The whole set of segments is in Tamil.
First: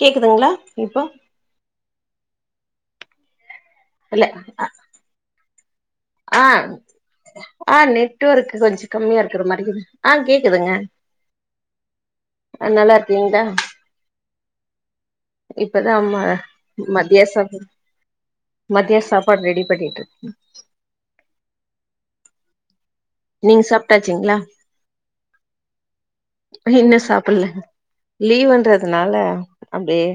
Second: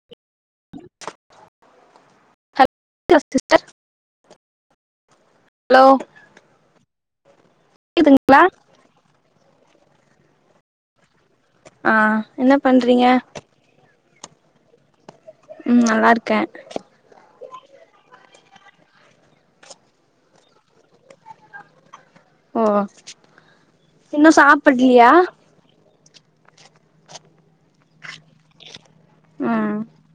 கேக்குதுங்களா இப்போ க சிஸ்டர் இல்ல அ ஹலோ ஆ அ கேக்குதுங்களா நெட்வொர்க் கொஞ்சோ கம்மியா இருக்கிற மாரி இருக்கு ஆ கேக்குதுங்க ஆ என்ன ஆ நல்லா பண்றீங்க இருக்கீங்களா ம் இப்பதா நல்லா ம இருக்கே மத்திய சா மத்திய சாப்பாடு ரெடி பண்ணிட்டு இருக்கே ஓ நீங்க சாப்ட்டாச்சிங்களா பட்லியா இன்னு சாப்பிடல லீவ்ன்றதுனால ம் அப்படியே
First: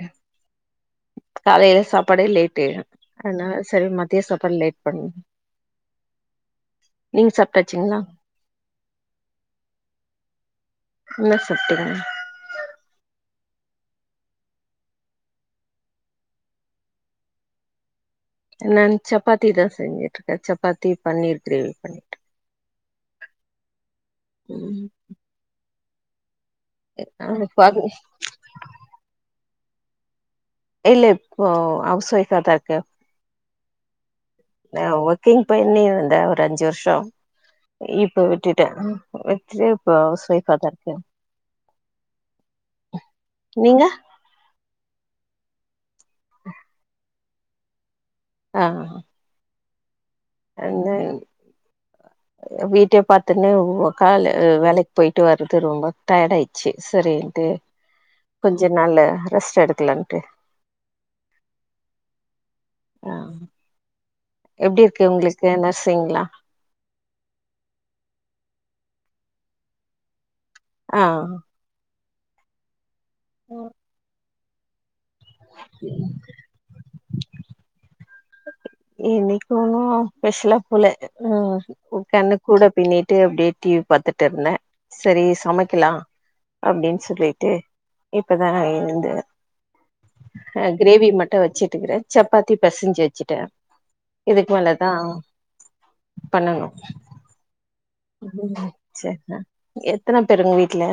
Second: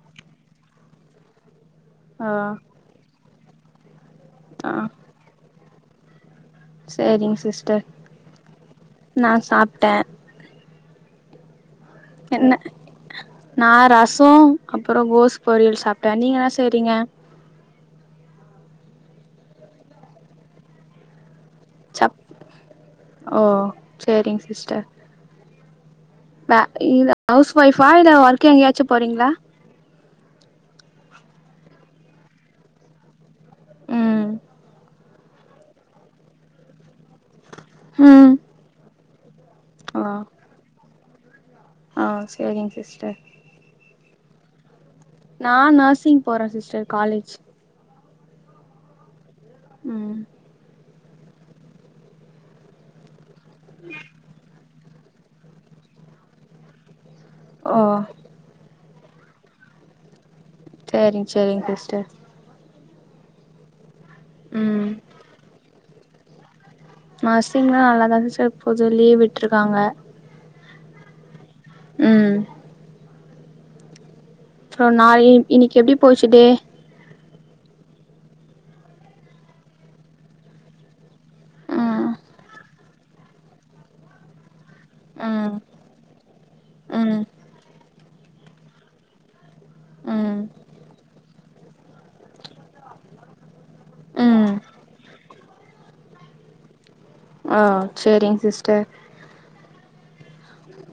காலையில சாப்பாடே ஓ லேட்டு அதனால செரி மத்திய சாப் பாடு ஆ லேட் பண்ண நீங்க சேரிங்க சிஸ்டர் சாப்ட்டாச்சீங்களா நா சாப்ட்டே என்ன சாப்டீங்கா என்ன நா ரசோ அப்புற கோசு பொரியல் சாப்ட்டே நீங்க என்ன செய்றீங்க நா சப்பாத்தி தா செஞ்சிடிருக்கே சப்பாத்தி பன்னீர் கிரேவி பண்ணிட்டு சப் ஓ சரிங்க சிஸ்டர் ம் வ இல்ல ஹவுஸ் ஒய்ஃப்பா இல்ல ஒர்க் எங்கேயாச்சு போறீங்களா இல்ல இப்போ ஹவுஸ் ஒய்ஃப்பா தா இருக்கே ம் நா ஒர்க்கிங் போயினிருந்தே ஒரு அஞ்சு வருஷோ இப்ப ம் விட்டுட்டே விட்டுட்டு இப்ப ஓ ஹவுஸ் ஒய்ஃப்பா தா இருக்கே ஆ செரிங்க சிஸ்டர் நீங்க நான் நெர்சிங் போறேன் சிஸ்டர் காலேஜ் அ ம் வந்து வீட்டே பாத்துன்னு ஒ காலு வேலைக்கு பொயிட்டு வர்றது ரொம்ப டயர்ட் ஆயிட்ச்சு சரிண்டு ஒ கொஞ்ச நாள் ரெஸ்ட் எடுக்கலன்ட்டு சரிங் சரிங் சிஸ்டர் ஆ எப்டி ம் இருக்கு உங்களுக்கு நர்சிங்லா நர்சிங்ல்லா நல்லா தான் சிஸ்டர் போகுது லீவ் விட்டுருக்காங்க ஆ ம் ம் சோ நாளே இன்னைக்கு எப்டி போச்சு டே இன்னைக்கு ஒன்னு ஸ்பெஷலா போல அ ம் ஓகே அண்ண கூட பின்னிட்டு அப்டியே டிவி பாத்துட்டு இருந்தேன் செரி ம் சமக்கலா அப்டின்னு ம் சொல்லிட்டு இப்ப தான் நான் எழுந்தேன் ம் ஆ கிரேவி மட்டும் வெச்சுட்டுக்கறேன் சப்பாத்தி பிசஞ்சு வெச்சுட்டேன் இதுக்கு ம் மேல தான் பண்ணணும் அ சரிங் சிஸ்டர் செர்தா எத்தன பேருங் வீட்டுல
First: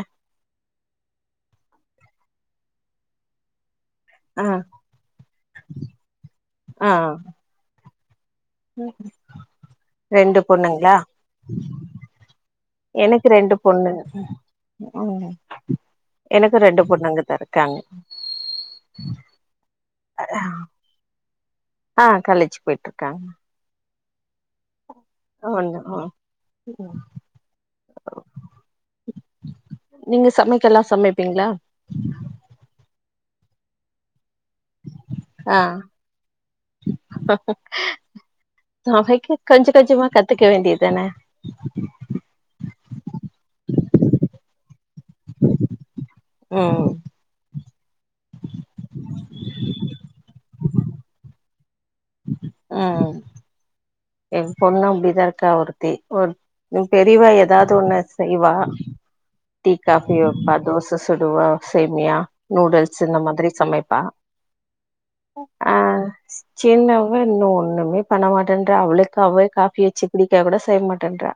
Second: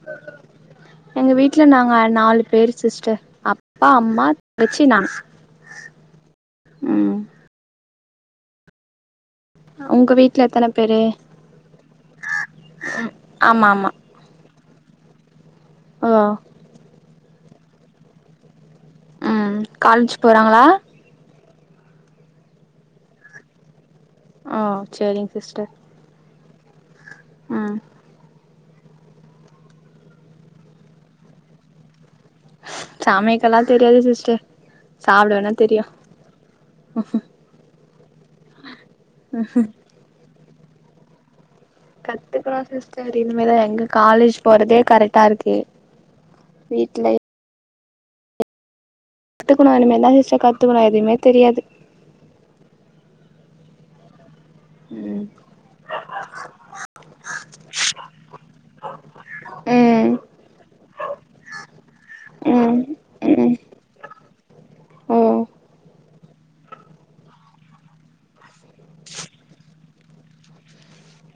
எங்க வீட்ல நாங்க நாலு பேர் சிஸ்டர் அப்பா அம் மாத் ஆ வெச்சு நான் ஆ ம் உங்க ரெண்டு வீட்ல எத்தன பொண்ணுங்ளா பேரு எனக்கு ரெண்டு ஆமா ஆமா பொண்ணுங்க ம் ஓ எனக் ரெண்டு பொண்ணங்க த இருக்காங்க ம் கால்ஜ் போறாங்களா அ கால்லேஜ் பொயிட்டுருக்காங் ஆஹ செரிங் ஆண்ட ஆ ம் நீங்க சமக்கல்லாம் சமேப்பீங்களா சமேயக்கெல்லா தெரியாது சிஸ்டர் சாப்டவேன்னா தெரியும் சமெக்க கொஞ்ச கொஞ்சமா கத்துக்க வேண்டியதுதானே கத்துக்குறோன் சிஸ்டர் இனிமேத எங்க காலேஜ் போறதே கரெக்ட்டா இருக்கு ம் வீட்ல கத்துக்குணு இனிமேதா சிஸ்டர் கத்துக்குணு எதுமே தெரியாது ஆ என் பொண்ணும் அப்டி ம் தான் இருக்கா ஒருத்தி ஒரு பெரியவா ஏதாவது ஒண்ணு செய்வா டீ ம் காபி வெப்பா தோச சுடுவா சேமியா ம் நூடுல்ஸ் இந்த மாதிரி ம் சமைப்பா ஓ ஆ சின்னாவே இன்னும் ஒண்ணுமே பண்ண மாட்டேன் அவளுக்கு அவே காபி வெச்சு குடிக்க கூட செய்ய மாட்டேன்றா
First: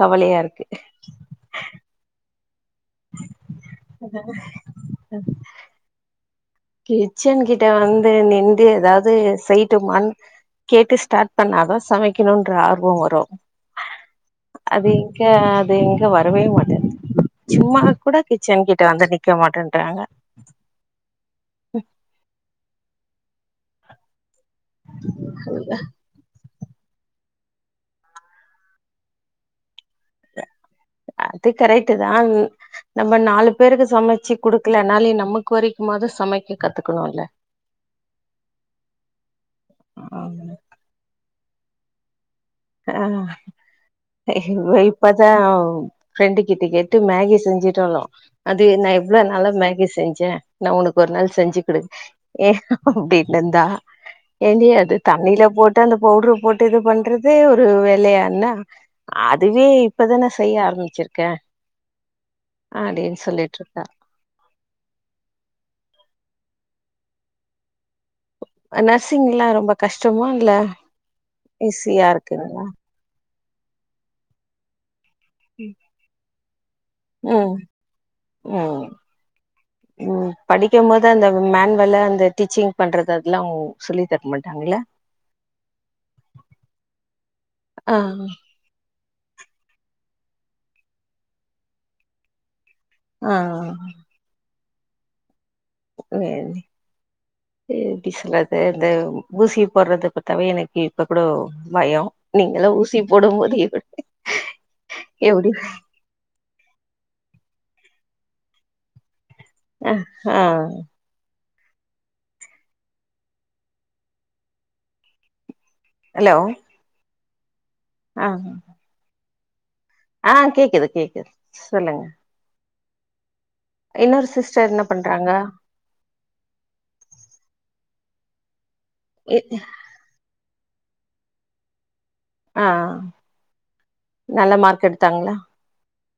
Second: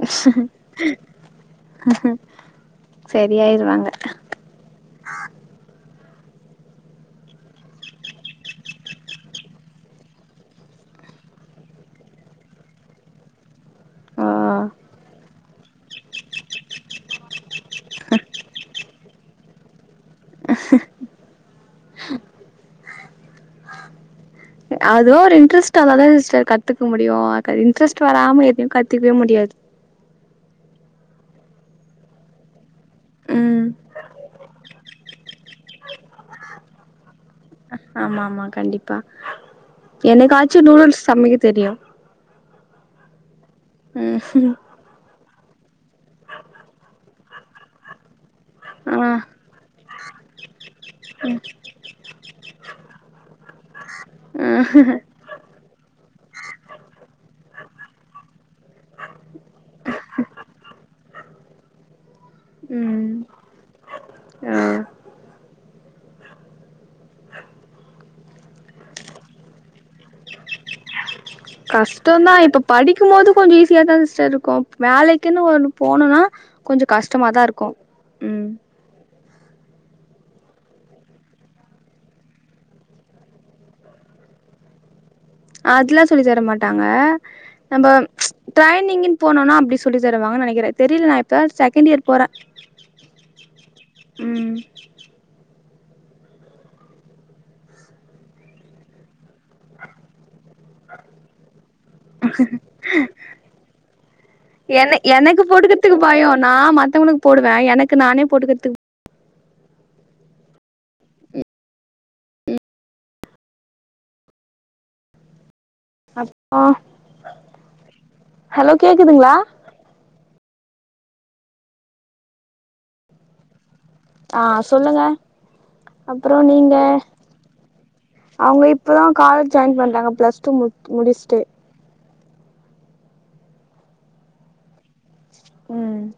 கவலையா இருக்கு சரியாயிருவாங்க அஹஹம் கிச்சன் கிட்ட வந்து நின்டு ஏதாவ்து செய்ட்டுமாண் கேட்டு ஸ்டார்ட் பண்ணாதா சமக்கணுன்ற ஆர்வொ வரு ஓ அது இங்கே அது இங்கே வரவே மாட்டேங்குது சும்மா கூட கிச்சன் கிட்ட வந்து நிக்க மாட்டேன்ட்டாங்க அதுவு ஒரு இன்ட்ரெஸ்ட்டாதனே [unintelligible] த்துக்க முடியு அத இன்ட்ரெஸ்ட் வராம எதையு கத்துக்கவே முடியாது அது கரெக்ட் தா நம்ம நாலு ம் பேருக்கு சமைச்சு குடுக்கலனாலே நமக் கொரிக்கு போது சமைக்க கத்துக்கணுல்ல ஆமா ஆமா கண்டிப்பா ஆமா என்னைக்காச்சு நூடுல்ஸ் சமைக்க தெரியு ஆ [unintelligible] ம் இப்பத்தா ஃப்ரெண்டு கிட்ட கேட்டு மேகி செஞ்சுட்டாலா அது நா ஆ இவ்வளவு நாளா மேகி செஞ்சே நா உனக்கு ஒரு நாள் செஞ்சு கொடுக்கு ஏ அப்டின்னுந்தா எண்ணைய அது தண்ணில போட் த அந்த பவுடர் போட்டு இது பண்றது இதே ஒரு வேலையான்னா அதுவே இப்பதானே செய்ய ஆரம்பிச்சிருக்கே ம் அப்டின்னு சொல்லிட்டிரு ஓ அ நர்சிங்ல்லா ரொம்ப கஷ்டமா இல்ல ஈஸியா கஷ்டதா இப்ப இருக்குங்களா படி க்கு போது கொஞ்சோ ஈஸியாதான சிஸ்டர் இருக்கு வேலைக்கின்னு ஒன்னு ம் போனா கொஞ்சோ கஷ்டமாத ம். இருக்கு ம் ம் படிக்கு போது அந்த மேன்வேல அந்த டீச்சிங் பண்றது அதெல்லா உ சொல்லி தர மாட்டாங்கள்ளே அதுல்லா சொல்லி தரமாட்டாங்க நம்ப ஆ ட்ரைனிங்கின்னு போனோனா அப்டி சொல்லிதருவாங்கனு நினைக்கிறே தெரியல நா இப்பதா செகண்ட் இயர் போறே ஆ ஆ ம் [inaudible] எப்டி சொல்றது இந்த ஊசி போடுறதபாத்தாவே எனக் இப்ப கூட பய நீங்கல்லா ஊசி போடும்போது என்ன எனக்கு போட்டுக்கறதுக்கு பயோ நா மத்தவங்களுக்கு போடுவே எனக்கு நானே போட்டுக்கறதுக்கு அ ஆ ஹலோ அப்பா ஆ ஹலோ கேக்குதுங்களா ஆ கேக்குது கேக்குது சொல்லுங்க. இன்னொரு ஆ சிஸ்டர் என்ன சொல்லுங்க பண்றாங்க அப்பற நீங்க அங்க இப் இப்போதா இ காலேஜ் ஜாயின் பண்றாங்க பிளஸ் டூ முடு முடிச்சுட்டு ஆ நல்ல மார்க் எடுத்தாங்களா ம்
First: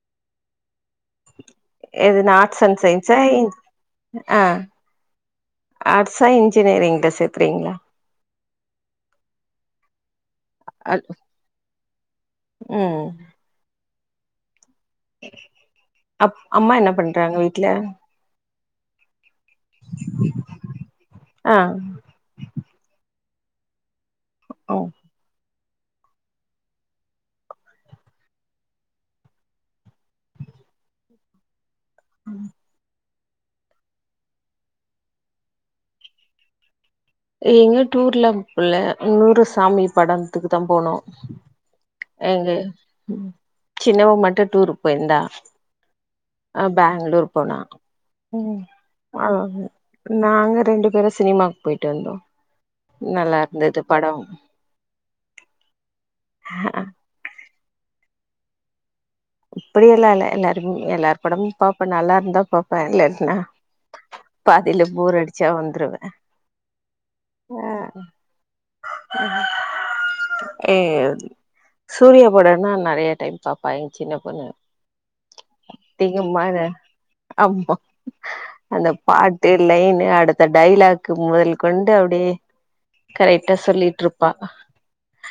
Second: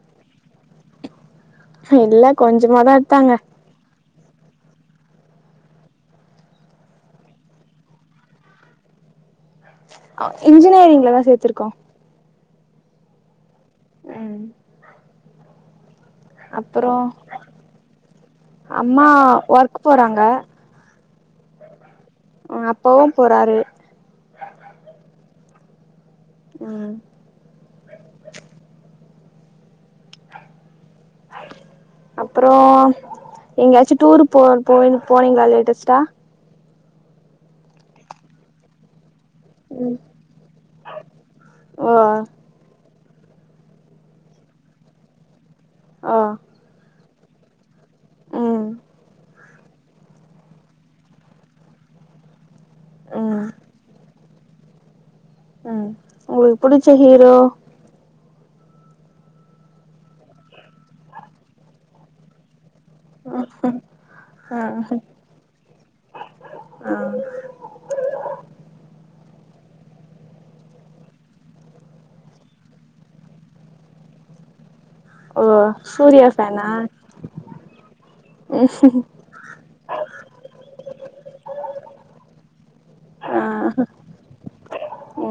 இது இல்ல ஆர்ட்ஸ் அண்ட் கொஞ்சமாதா சைன்ஸா எடுத்தாங்க இது ஆ அர்ஷா இன்ஜினியரிங்ல சேத்திருங்களா? இன்ஜினியரிங்லத சேர்த்திருக்கோ ம் ம் அப் அம்மா என்ன அப்புறோ பண்றாங்க வீட்ல அம்மா ஒர்க் போறாங்க ஆ அப்பாவு போறாரு ஓ ம் அப்றோ எங்கேயாச்சு டூர் போ போ போனீங்களா லேட்டஸ்டா எங்க டூர் லா போல [unintelligible] சாமி ம் படம்த்துக்கு தா போனோ ஓ எங்கே சின்னவ மட்டு டூரு போயிருந்தா ஓ அ பேங்களூர் போனா ம் அ நாங்க ரெண்டு பேரு சினிமாக்கு போயிட் ரெண்டு ம் நல்லாருந்தது படோ ம் உங்களுக்கு புடுச்ச ஹீரோ இப்டி எல்லா இல்ல எல்லாருமே எல்லாரு படமும் பாப்ப நல்லாருந்தா பாப்ப இல்லன் நா பாதில போரடிச்சா வந்துருவ ஆ ஏ சூரியா படோனா நெறையா டைம் பாப்பா எங்க சின்ன பொண்ணு ஓ சூர்யா ஃபேனா [unintelligible] அம்மா அந்த பாட் த்த லைனு அடுத்த டைலாக்கு முதல் கொண்டு அப்டியே கரெக்டா சொல்லிட்ருப் பாப்பா கு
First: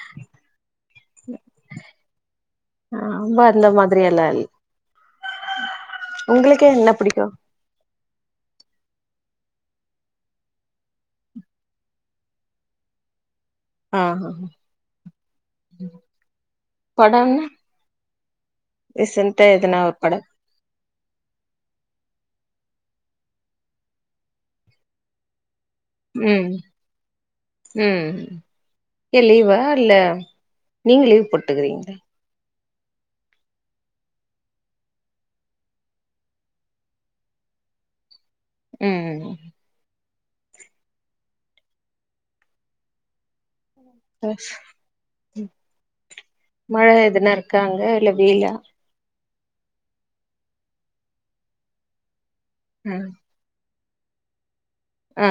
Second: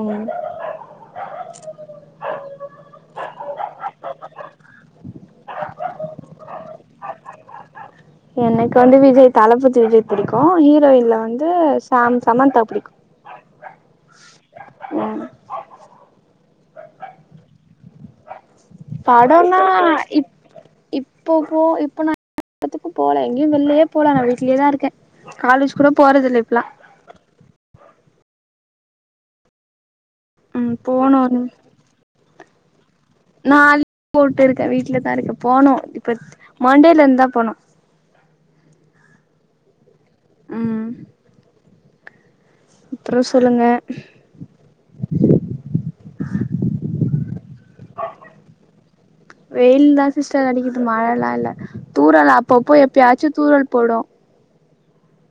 நாம அந்த மாதிரி எல்லா இல் உங்களுக்கே என்ன பிடிக்கு எனக்கு வந்து விஜய் தளபதி விஜய் புடிக்கு ஹீரோயின்ல வந்து சாம் சமந்தா புடிக்கு ஆ ம் படம்னா ரீசென்ட்டா பாடோனா எதுனா ஒரு படம் இப் இப்ப போ இப்ப நா [unintelligible] போல எங்கேயு வெல்லயே போல நா வீட்லயே தா இருக்க காலேஜ் கூட போறதில்ல ம் இப்பெல்லா ம் ஏ லீவா இல்ல ம் நீங்க போனு லீவ் போட்டுக்குறீங்களா நா [inaudible] போட்டுருக்க வீட்லதா இருக்க போனு இப்பத் மண்டேல இருந்தா போனு ம் உம் அப்றோ சொல்லுங்க மழ எதுனா இருக்கா அங்க இல்ல வெயிலா வெயில் தா சிஸ்டர் அடிக்கிது மழலா இல்ல தூரல் அப்பப்போ ம் எப்பயாச்சு தூரல் போடு அ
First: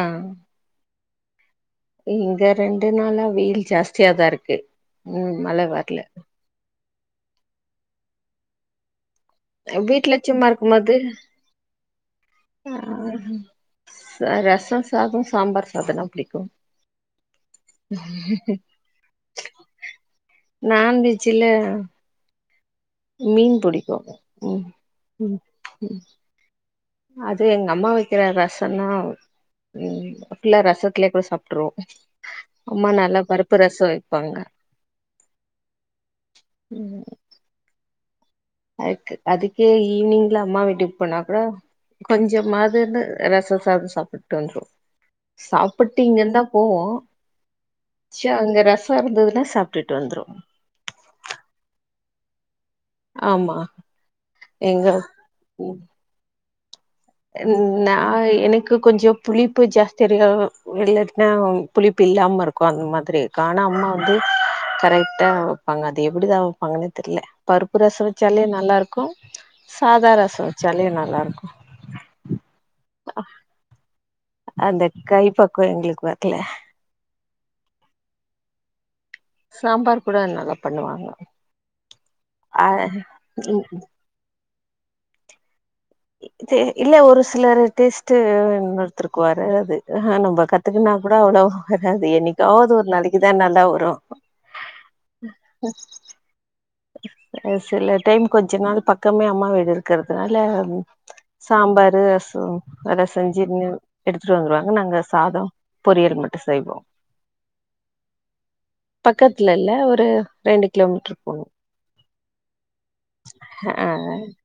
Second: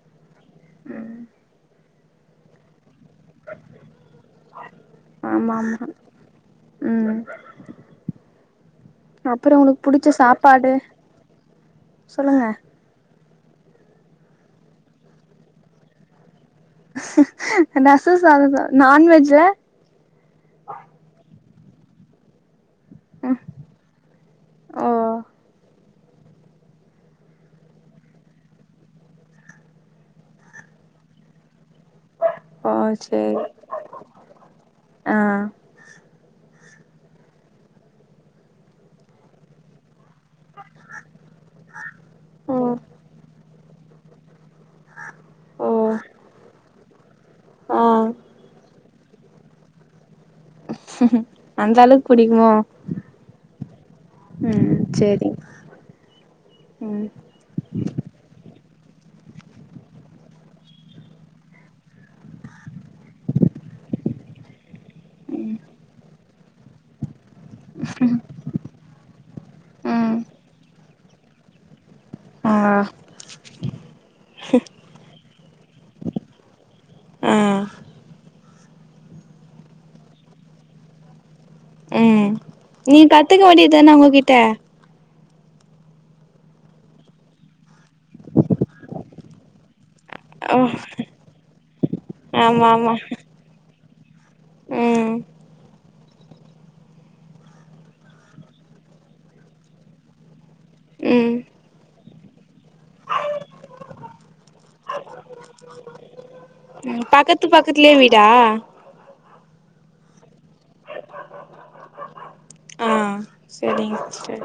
இங்க ரெண்டு நாளா வெயில் ஜாஸ்தியாதா இருக் ஆமா ஆமா ம் அப்றோ உனக்கு புடுச்ச வீட்ல சும்மா சாப்பாடு இருக்கும்போது சொல்லுங்க ஆ ரசோ சாதோ சாம்பார் சாதோனா பிடிக்கு ரசோ சாதோ நான்வெஜ்ஜா நான்வெஜ்ஜுல மீன் புடிக்கு ம் ஓ ம் ம் அது எங்க அம்மா வக்கிற ரசன்னா ம் ஃபுல்லா ரசத்துலயே கூட சாப்டுருவோ ஓ அம்மா நல்லா சேரி பருப்பு ரசோ வெப்பாங்க ஆ ம் அதுக்கு அதுக்கே ஈவ்னிங்ல அம்மா வீட்டுக்கு போனா கூட ம் கொஞ்சமாதுனு ரச சாதோ சாப்புடுவே [unintelligible] ஓ சாப்புட்டிங்கதா போவோ ஆ சேர் அங்க ர ருசார்ந்ததுனா சாப்டுட்டு வந்துருவோ அந்த அளவுக்கு பிடிக்குமோ ஆமா ம் எங்க சரி ம் என் நா எனக்கு கொஞ்சோ புளிப்பு ஜாஸ்தியா இருக்கு அ இல்லாட்டினா புளிப்பு இல்லாம இருக்கு அந்த மாதிரி இருக்கு ஆனா அம்மா வந்து கரெக்டா பாங்க அது எப்டிதா வைப்பாங்கன்னே தெரில பருப்பு ரசோ வச்சாலே நல்லாருக்கு சாதா ம் ரசோ வச்சாலு நல்லாருக்கு ஆ அந்த கை பக்குவோ எங்களுக்கு வரல ஆ சாம்பார் கூட நல்ல தா பண்ணுவாங்க ம் ஆ நீ கத்துக்க வேண்டியதான அவங்ககிட்ட இது இல்ல ஒரு சிலர் டேஸ்ட்டு இன்னொருத்தருக்கு வராது அஹ நம்ப ஓ கத் அதுன்னா கூட அவ்ளோ வராது ஆமா என்னைக்காவது ஒரு ஆமா நாளைக்குதா நல்லா வரு ம் சில டைம் கொஞ்ச நாள் பக்கமே அம்மா வீடு இருக்கிறதுனால ம் சாம்பாரு ரசோ அதுலா செஞ்சு எடுத்துட்டு வந்துருவாங்க நாங்க சாதம் பொரியல் மட்டு செய்வோ ம் பக்கத்து பக்கத்துலயே வீடா பக்கத்துல இல்ல ஒரு ரெண்டு கிலோமீட்டர் போணு ஆ ஹ ஹ சரிங்க சிஸ்டர்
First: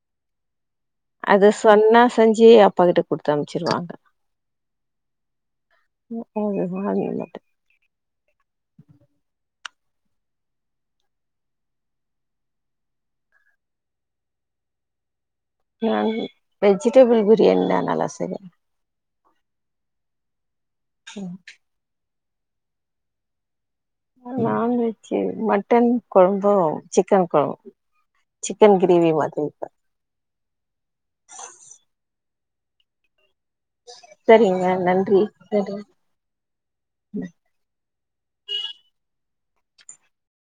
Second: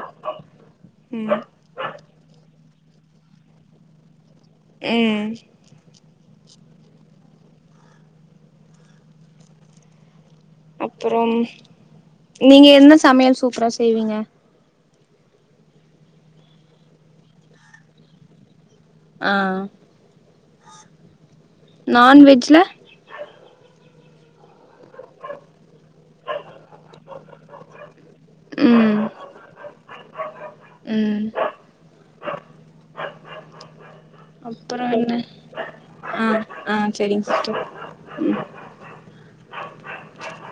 ம் அது சொன்னா செஞ்சு அப்பா கிட்ட குடுத்தம்ச்சிருவாங்க ம் ஓ வாங்கி வாங்கிருவோ அப்றோ நீங்க என்ன சமையல் சூப்பரா செய்வீங்க நானு வெஜிடேபிள் பிரியாணிதா நல்லா செய்வ ஆ ஒ நான்வெஜ்ஜில நான்வெஜ்ஜு மட்டன் கொழம்போ சிக்கன் கொழம் சிக்கன் ம் கிரேவி மாத்தி வெப்ப ம் செரிங்க அப்புறம் நன்றி என்ன செரி ஆ ஆ செரிங் சிஸ்டர் ம்